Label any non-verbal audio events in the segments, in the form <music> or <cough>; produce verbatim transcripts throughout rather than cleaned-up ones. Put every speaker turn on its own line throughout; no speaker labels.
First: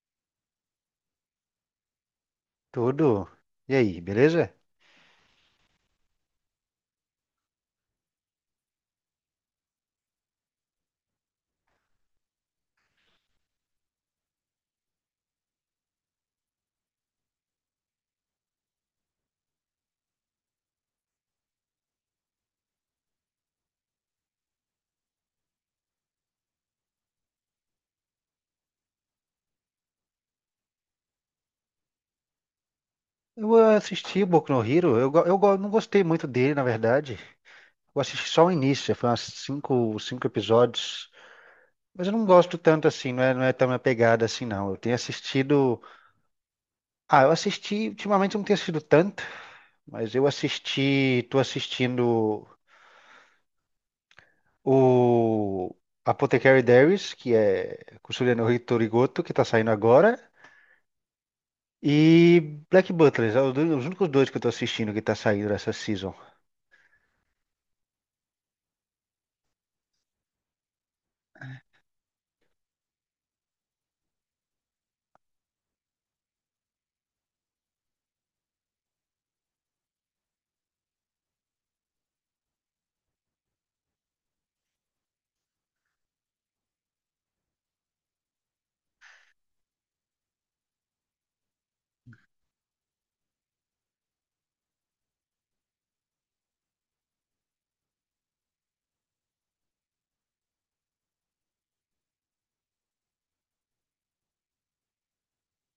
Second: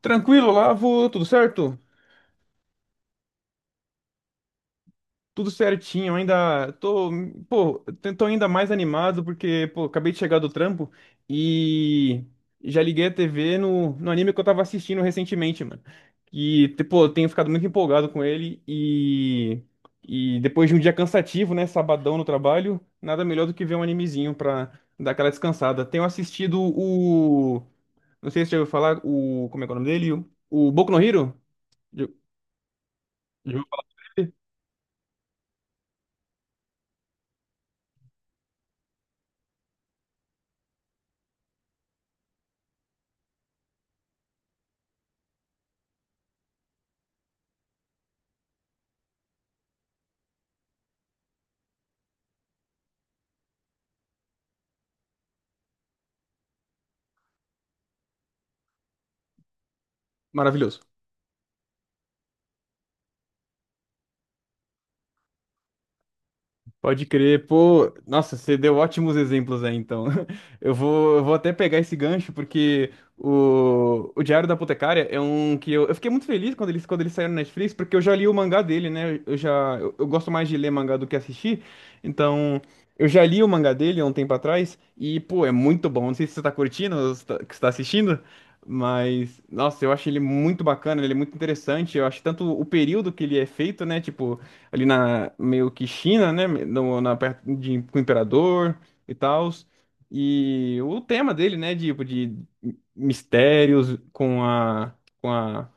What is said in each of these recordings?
Tranquilo, Lavo, tudo certo?
Tudo. E aí, beleza?
Tudo certinho, ainda tô, pô, tô ainda mais animado porque, pô, acabei de chegar do trampo e já liguei a T V no, no anime que eu tava assistindo recentemente, mano. E, te- pô, eu tenho ficado muito empolgado com ele e, e depois de um dia cansativo, né, sabadão no trabalho, nada melhor do que ver um animezinho pra dar aquela descansada. Tenho assistido o, não sei se você já ouviu falar, o, como é que é o nome dele? O, o Boku no Hero? Já- já
Eu
ouviu falar?
assisti
Dele?
Boku no Hero, eu, go- eu go- não gostei muito dele, na verdade. Eu assisti só o início, foi umas cinco, cinco episódios. Mas eu não gosto tanto assim, não é, não é tão minha pegada assim, não. Eu tenho assistido. Ah, eu assisti. Ultimamente eu não tenho assistido tanto, mas eu assisti. Tô assistindo o Apothecary Diaries, que é Kusuria no Hitorigoto, que tá saindo agora.
Maravilhoso.
E Black Butler, é os dois- os únicos dois que eu tô assistindo que tá saindo essa season.
Pode crer, pô. Nossa, você deu ótimos exemplos aí, então. <laughs> Eu vou, eu vou até pegar esse gancho, porque o, o Diário da Apotecária é um que eu, eu fiquei muito feliz quando eles, quando eles saíram na Netflix, porque eu já li o mangá dele, né? Eu já, eu, eu gosto mais de ler mangá do que assistir, então eu já li o mangá dele há um tempo atrás, e, pô, é muito bom. Não sei se você tá curtindo, ou se tá, que você tá assistindo, mas, nossa, eu acho ele muito bacana, ele é muito interessante. Eu acho tanto o período que ele é feito, né? Tipo ali na meio que China, né, no, na perto de com o imperador e tal. E o tema dele, né, tipo de mistérios com a com a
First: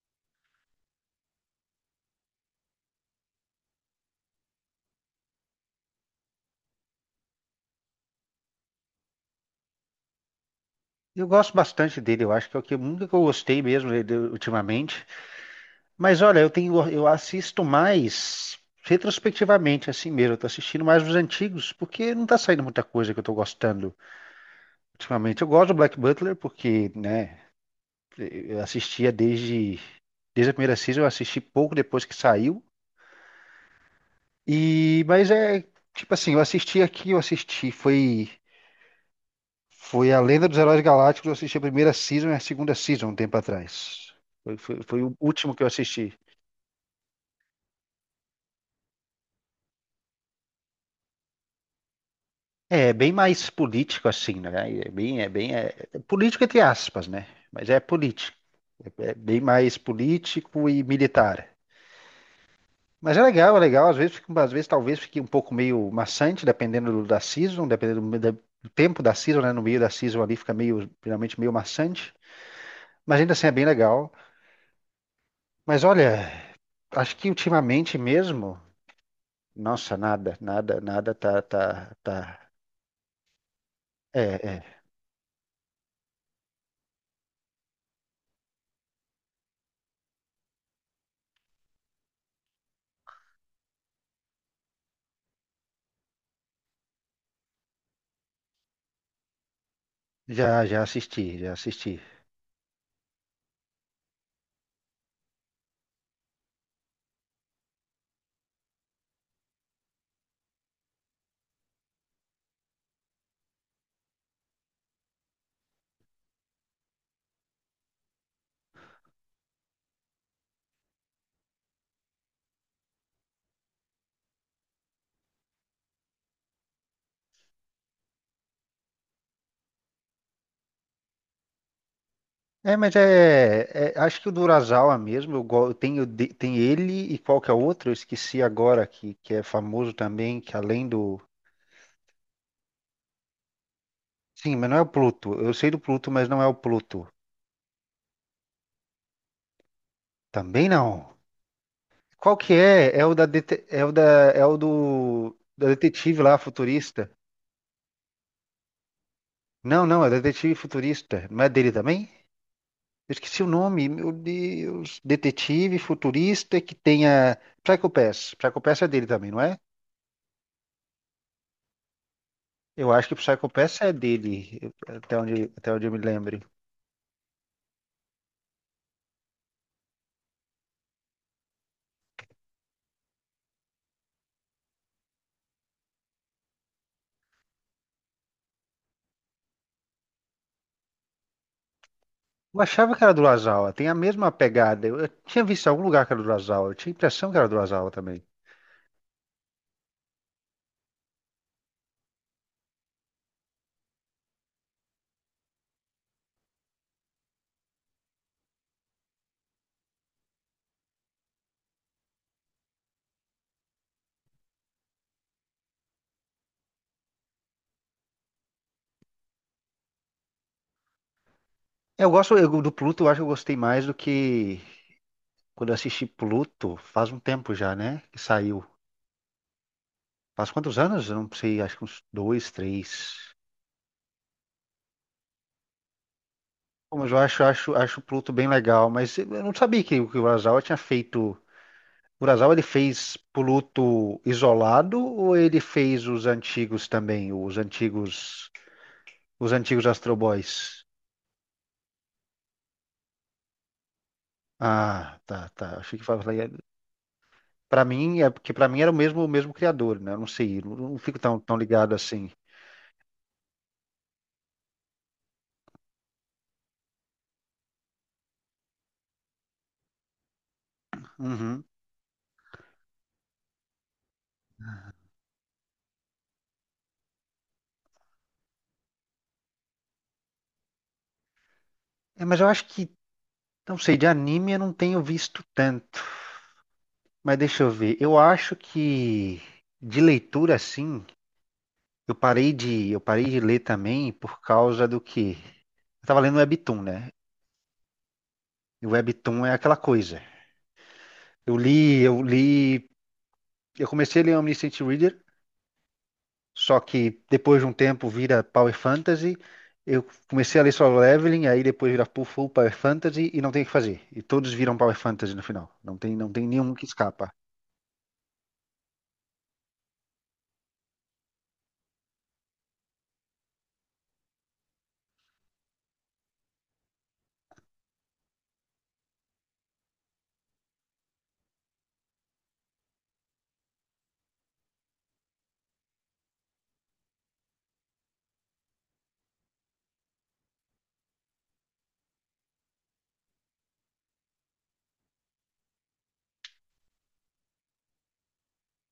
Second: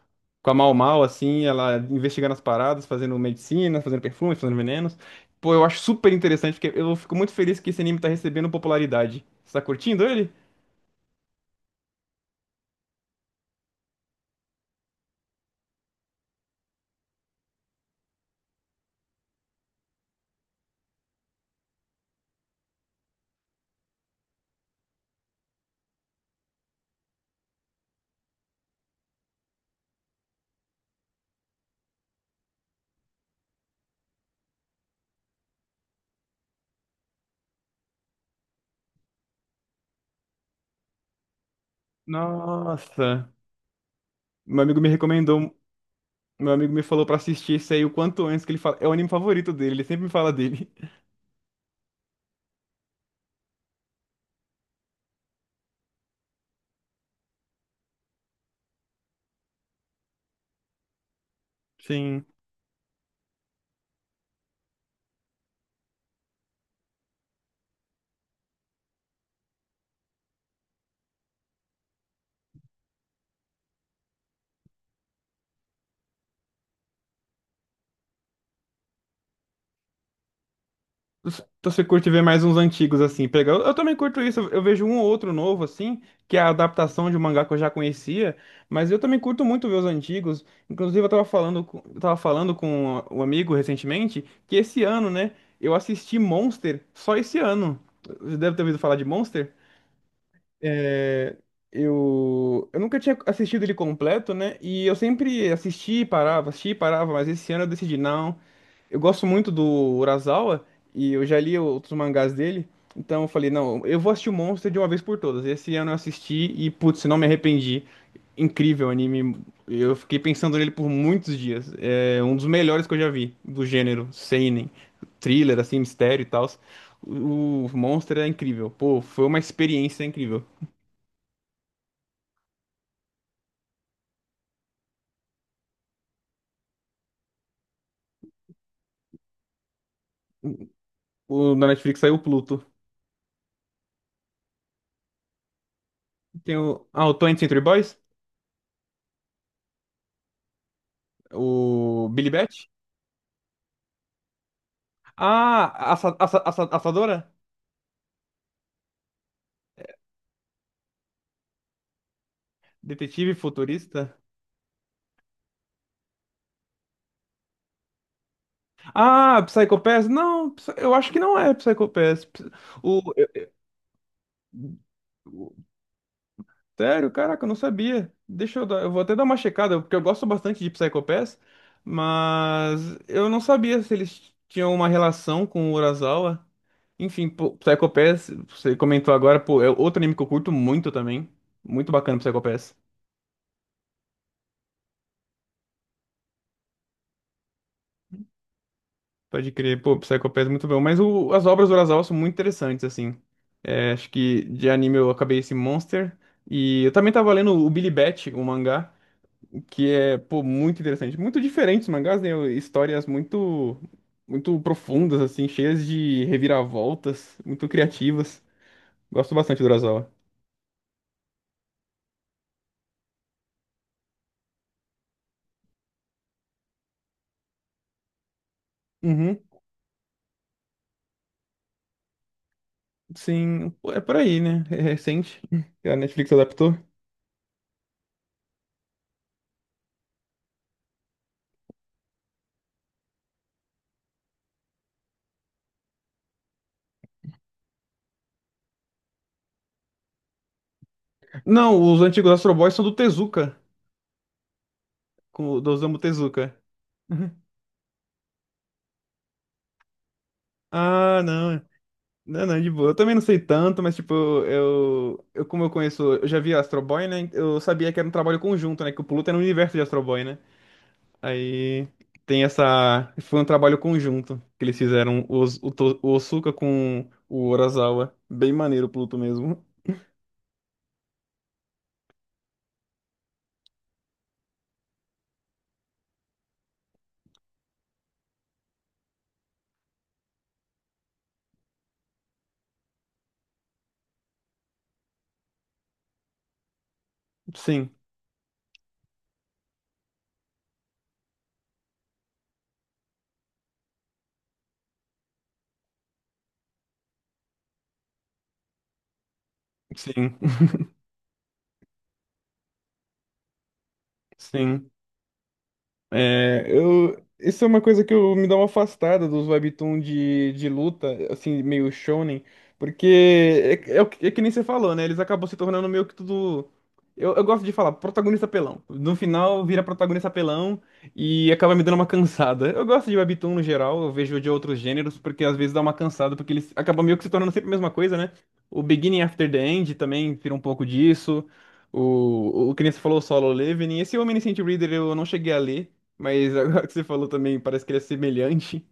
com a Mau Mau assim, ela investigando as paradas, fazendo medicina, fazendo perfumes, fazendo venenos. Pô, eu acho super interessante, porque eu fico muito feliz que esse anime tá recebendo popularidade. Você tá curtindo ele?
Eu gosto bastante dele, eu acho que é o que nunca que eu gostei mesmo dele ultimamente. Mas olha, eu tenho, eu assisto mais retrospectivamente, assim mesmo. Eu tô assistindo mais os antigos, porque não tá saindo muita coisa que eu tô gostando ultimamente. Eu gosto do Black Butler, porque, né, eu assistia desde, desde a primeira season, eu assisti pouco depois que saiu. E, mas é, tipo assim, eu assisti aqui, eu assisti, foi. Foi a Lenda dos Heróis Galácticos, eu assisti a primeira season e a segunda season um
Nossa,
tempo atrás. Foi,
meu amigo
foi-
me
foi o
recomendou,
último que eu assisti.
meu amigo me falou pra assistir isso aí o quanto antes que ele fala, é o anime favorito dele, ele sempre me fala dele.
É, bem mais político assim, né? É bem, é bem, é, é político entre aspas, né? Mas é político. É, é bem mais político e militar.
Sim.
Mas é legal, é legal. Às vezes, fica- um, às vezes talvez fique um pouco meio maçante, dependendo do- da season, dependendo do, da- do tempo da season, né? No meio da season ali fica meio, geralmente meio maçante. Mas ainda assim é bem legal. Mas olha, acho que ultimamente mesmo. Nossa, nada, nada, nada tá,
Então você
tá,
curte ver
tá.
mais uns antigos assim, pegar. Eu, eu também curto
É,
isso, eu, eu
é.
vejo um ou outro novo assim, que é a adaptação de um mangá que eu já conhecia, mas eu também curto muito ver os antigos. Inclusive eu tava falando, com- eu tava falando com um amigo recentemente que esse ano, né, eu assisti Monster só esse ano. Você deve ter ouvido falar de Monster?
Já, já
É,
assisti, já assisti.
eu, eu nunca tinha assistido ele completo, né? E eu sempre assisti e parava, assistia e parava, mas esse ano eu decidi, não. Eu gosto muito do Urasawa e eu já li outros mangás dele, então eu falei, não, eu vou assistir o Monster de uma vez por todas. Esse ano eu assisti e, putz, não me arrependi. Incrível anime, eu fiquei pensando nele por muitos dias. É um dos melhores que eu já vi, do gênero seinen, thriller, assim, mistério e tal. O o Monster é incrível, pô, foi uma experiência incrível.
É, mas é, é, acho que o do Urasawa mesmo, eu, go- eu tenho, de- tem ele e qual que é o outro? Eu esqueci agora, que, que é famoso também, que além do...
O, na Netflix saiu o Pluto.
Sim, mas não é o Pluto. Eu sei do Pluto, mas não é o
Tem o. Ah,
Pluto.
o vinte Century Boys?
Também não.
O Billy
Qual que
Bat?
é? É o da, dete- é o da, é o do, da
Ah, assa,
detetive
assa,
lá,
assa-
futurista.
assadora?
Não, não, é o detetive futurista. Não é dele também? Eu
Detetive
esqueci o nome, meu
futurista?
Deus. Detetive futurista que tenha. Psycho Pass. Psycho Pass é dele também, não
Ah,
é?
Psycho Pass? Não, Psy- eu acho que não é Psycho Pass. Ps-
Eu
O,
acho que o Psycho Pass é dele, eu- até onde, até onde eu me lembro.
sério? Caraca, eu não sabia. Deixa eu dar, eu vou até dar uma checada, porque eu gosto bastante de Psycho Pass, mas eu não sabia se eles tinham uma relação com o Urasawa. Enfim, pô, Psycho Pass, você comentou agora, pô, é outro anime que eu curto muito também. Muito bacana, Psycho
Eu
Pass.
achava que era do Urasawa, tem a mesma pegada. Eu, eu tinha visto em algum lugar que era do Urasawa, eu tinha a impressão que era do Urasawa também.
Pode crer, pô, Psycho Pass é muito bom. Mas o- as obras do Urasawa são muito interessantes, assim. É, acho que de anime eu acabei esse Monster. E eu também tava lendo o Billy Bat, o mangá. Que é, pô, muito interessante. Muito diferentes mangás, né? Histórias muito, muito profundas, assim, cheias de reviravoltas, muito criativas. Gosto bastante do Urasawa.
Eu gosto eu- do Pluto, eu acho que eu gostei mais do que quando eu assisti Pluto, faz um tempo já, né? Que saiu.
Uhum,
Faz quantos anos? Eu não sei, acho que uns dois, três.
sim, pô, é por aí, né? É recente. <laughs> A Netflix adaptou.
Bom, mas eu acho, acho, acho o Pluto bem legal, mas eu não sabia que, o que o Urasawa tinha feito. O Urasawa ele fez Pluto isolado ou ele fez os antigos também, os antigos, os antigos Astro Boys?
Não, os antigos Astro Boys são do Tezuka,
Ah,
com,
tá,
o- do
tá.
Osamu
Achei que falava.
Tezuka. Uhum.
Para mim é porque para mim era o mesmo, o mesmo criador, né? Eu não sei, não não fico
Ah,
tão, tão
não.
ligado assim.
Não, não, de boa. Eu também não sei tanto, mas, tipo, eu, eu como eu conheço, eu já vi Astro Boy, né? Eu sabia que era um trabalho conjunto, né? Que o Pluto era um universo de Astro Boy, né?
Uhum.
Aí tem essa. Foi um trabalho conjunto que eles fizeram o, Os- o, To- o Osuka com o Urasawa. Bem maneiro o Pluto mesmo.
É, mas eu acho que, não sei, de anime eu não tenho visto tanto. Mas deixa eu ver. Eu acho que de leitura assim. Eu parei de, eu parei de ler também por causa do que? Eu estava lendo Webtoon, né?
Sim,
E o Webtoon é aquela coisa. Eu li, eu li, eu comecei a ler Omniscient Reader, só que depois de um tempo vira Power Fantasy. Eu
sim,
comecei a ler Solo Leveling, aí depois vira Full Full Power Fantasy e não tem o que fazer. E
<laughs>
todos viram
sim.
Power Fantasy no final. Não tem, não tem
É,
nenhum que
eu,
escapa.
isso é uma coisa que eu me dá uma afastada dos webtoon de, de luta, assim, meio shonen, porque é, é, o que é que nem você falou, né? Eles acabam se tornando meio que tudo. Eu, eu gosto de falar, protagonista pelão. No final vira protagonista pelão e acaba me dando uma cansada. Eu gosto de webtoon no geral, eu vejo de outros gêneros, porque às vezes dá uma cansada, porque eles acabam meio que se tornando sempre a mesma coisa, né? O Beginning After the End também vira um pouco disso. O, o que nem você falou, o Solo Leveling. Esse Omniscient Reader eu não cheguei a ler. Mas <laughs> agora que você falou também, parece que ele é semelhante.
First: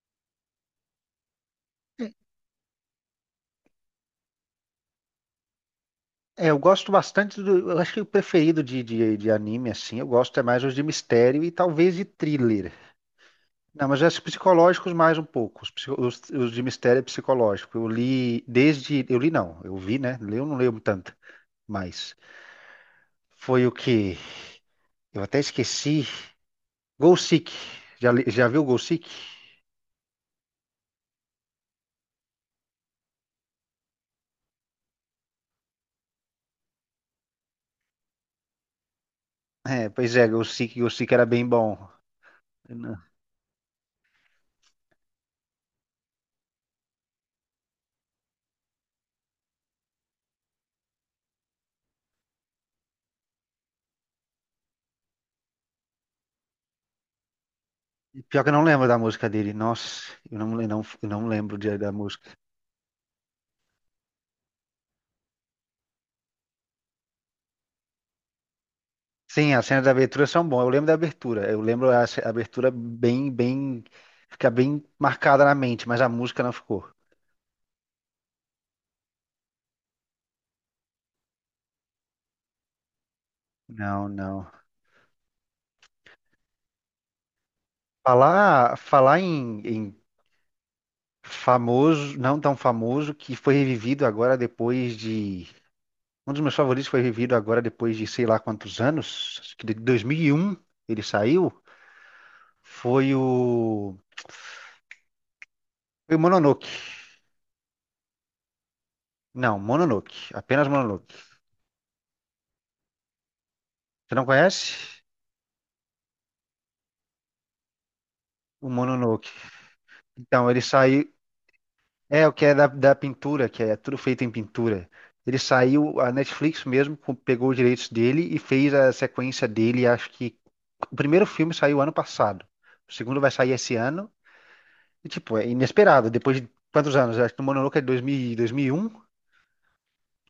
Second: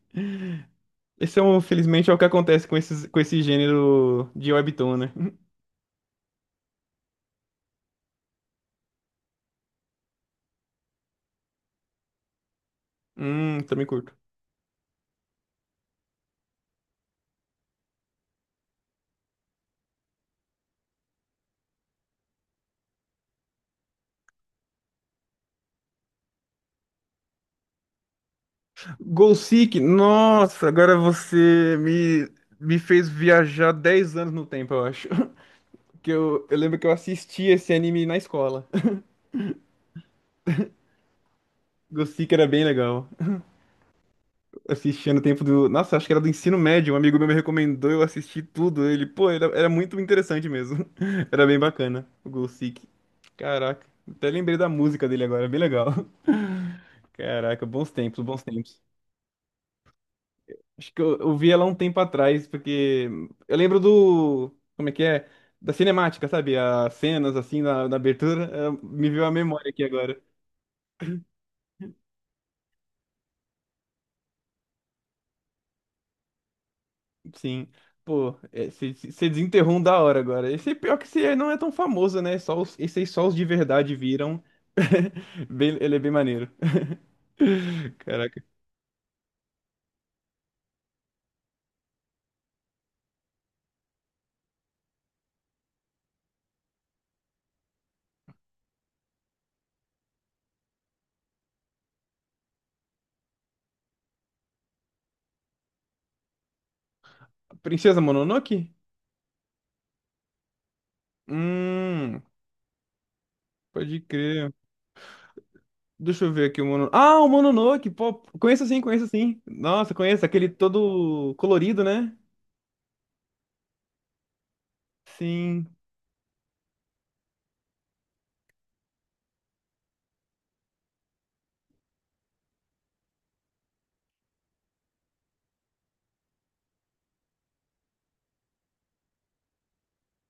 Esse é, um, felizmente, é o que acontece com esses, com esse gênero de webtoon, né? <laughs>
É, eu gosto bastante do. Eu acho que o preferido de, de, de anime, assim, eu gosto é mais os de mistério e talvez de thriller.
Hum, também
Não, mas
curto.
os psicológicos mais um pouco. Os, psico- os- os de mistério é psicológico. Eu li desde. Eu li não, eu vi, né? Li, eu não leio tanto, mas foi o que. Eu até esqueci. Gol Seek. Já, li- já viu Gol Seek?
Goal Seek, nossa, agora você me, me fez viajar dez anos no tempo, eu acho. <laughs> Que eu, eu lembro que eu assisti esse anime na escola.
É, pois é, Gol Seek, Gol Seek era bem bom.
<laughs> Goal Seek era bem
Eu não-
legal. Assistia no tempo do. Nossa, acho que era do ensino médio. Um amigo meu me recomendou, eu assisti tudo. Ele, pô, era, era muito interessante mesmo. <laughs> Era bem bacana, o Gol Seek. Caraca, até lembrei da música dele agora, bem legal. <laughs> Caraca, bons tempos, bons
Pior que eu não
tempos.
lembro da música dele. Nossa, eu não, le- não,
Acho que
eu
eu,
não
eu vi
lembro
ela um
de- da
tempo
música.
atrás, porque eu lembro do. Como é que é? Da cinemática, sabe? As cenas assim na, na abertura. eh, Me veio a
Sim, as
memória aqui
cenas da
agora.
abertura são boas. Eu lembro da abertura. Eu lembro a ce- a abertura bem, bem. Fica bem marcada na mente, mas a música não ficou.
Sim. Pô, você desenterrou um da hora agora. Esse é pior que esse aí não é tão famoso, né? Só os, esse aí só os de verdade
Não,
viram.
não.
<laughs> Bem- ele é bem maneiro. <laughs> Caraca.
Falar, falar em, em famoso, não tão famoso, que foi revivido agora depois de. Um dos meus favoritos foi revivido agora depois de sei lá quantos anos, acho que de dois mil e um ele saiu, foi o. Foi o Mononoke.
Princesa Mononoke?
Não, Mononoke, apenas Mononoke.
Hum, pode
Você não
crer.
conhece?
Deixa eu ver aqui o Mononoke. Ah, o Mononoke! Pô, conheço
O
sim, conheço
Mononoke.
sim. Nossa, conheço. Aquele
Então, ele saiu.
todo colorido, né?
É, o que é da, da pintura, que é tudo feito em pintura. Ele
Sim.
saiu, a Netflix mesmo co- pegou os direitos dele e fez a sequência dele. Acho que o primeiro filme saiu ano passado, o segundo vai sair esse ano. E, tipo, é inesperado. Depois de quantos anos? Acho que o Mononoke é de dois mil, dois mil e um. dois mil e um e um.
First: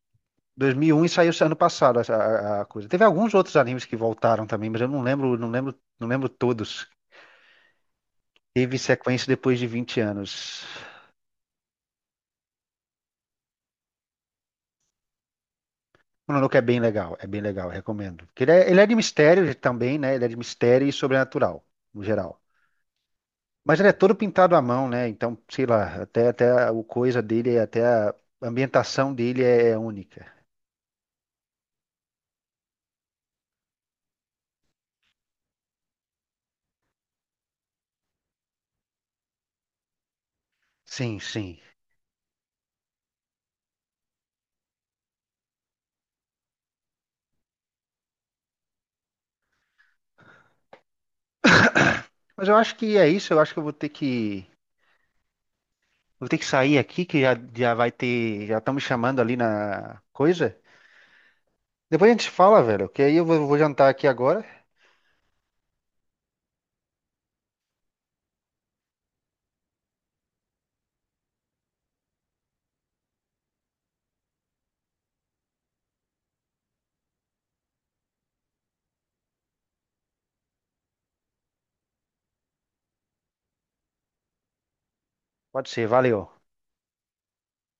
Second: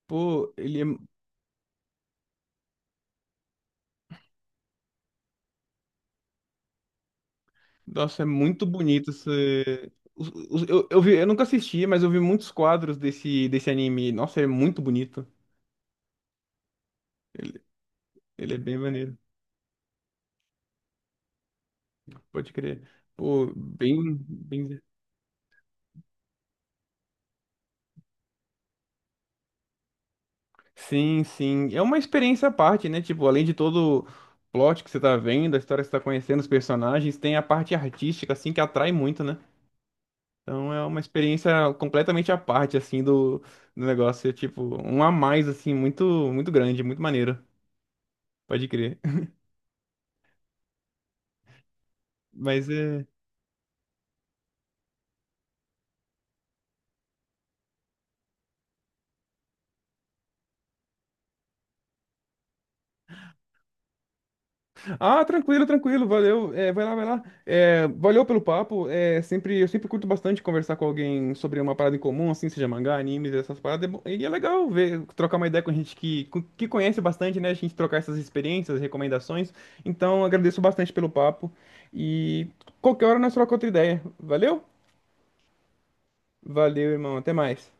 Pô,
dois
ele é.
mil e um e saiu esse ano passado a, a- a coisa. Teve alguns outros animes que voltaram também, mas eu não lembro, não lembro, não lembro todos.
Nossa, é muito
Teve
bonito
sequência depois de
esse...
vinte
os-
anos.
os- Eu, eu vi, eu nunca assisti, mas eu vi muitos quadros desse, desse anime. Nossa, é muito bonito.
Mononoke é bem legal, é bem
Ele,
legal, recomendo. Porque ele
ele é
é,
bem
ele é de
maneiro,
mistério também, né? Ele é de mistério e sobrenatural, no geral.
pode crer. Pô,
Mas ele é todo
bem,
pintado à
bem...
mão, né? Então, sei lá, até, até o coisa dele, até a ambientação dele é é única.
Sim, sim. É uma experiência à parte, né? Tipo, além de todo o plot que você tá vendo, a história que você tá conhecendo, os personagens, tem a parte artística, assim, que atrai muito, né? Então é uma
Sim, sim.
experiência completamente à parte, assim, do, do negócio. É tipo, um a mais, assim, muito, muito grande, muito maneiro. Pode crer. <laughs>
Mas eu
Mas
acho que
é.
é isso, eu acho que eu vou ter que, vou ter que sair aqui, que já, já vai ter, já estão me chamando ali na coisa. Depois a gente fala, velho, que aí eu vou, vou jantar aqui agora.
Ah, tranquilo, tranquilo, valeu. É, vai lá, vai lá. É, valeu pelo papo. É, sempre, eu sempre curto bastante conversar com alguém sobre uma parada em comum, assim, seja mangá, animes, essas paradas. É bom- e é legal ver, trocar uma ideia com gente que, com- que conhece bastante, né? A gente trocar essas experiências, recomendações. Então, agradeço bastante pelo papo. E qualquer hora nós trocamos outra ideia. Valeu?
Pode ser, valeu.
Valeu, irmão. Até mais.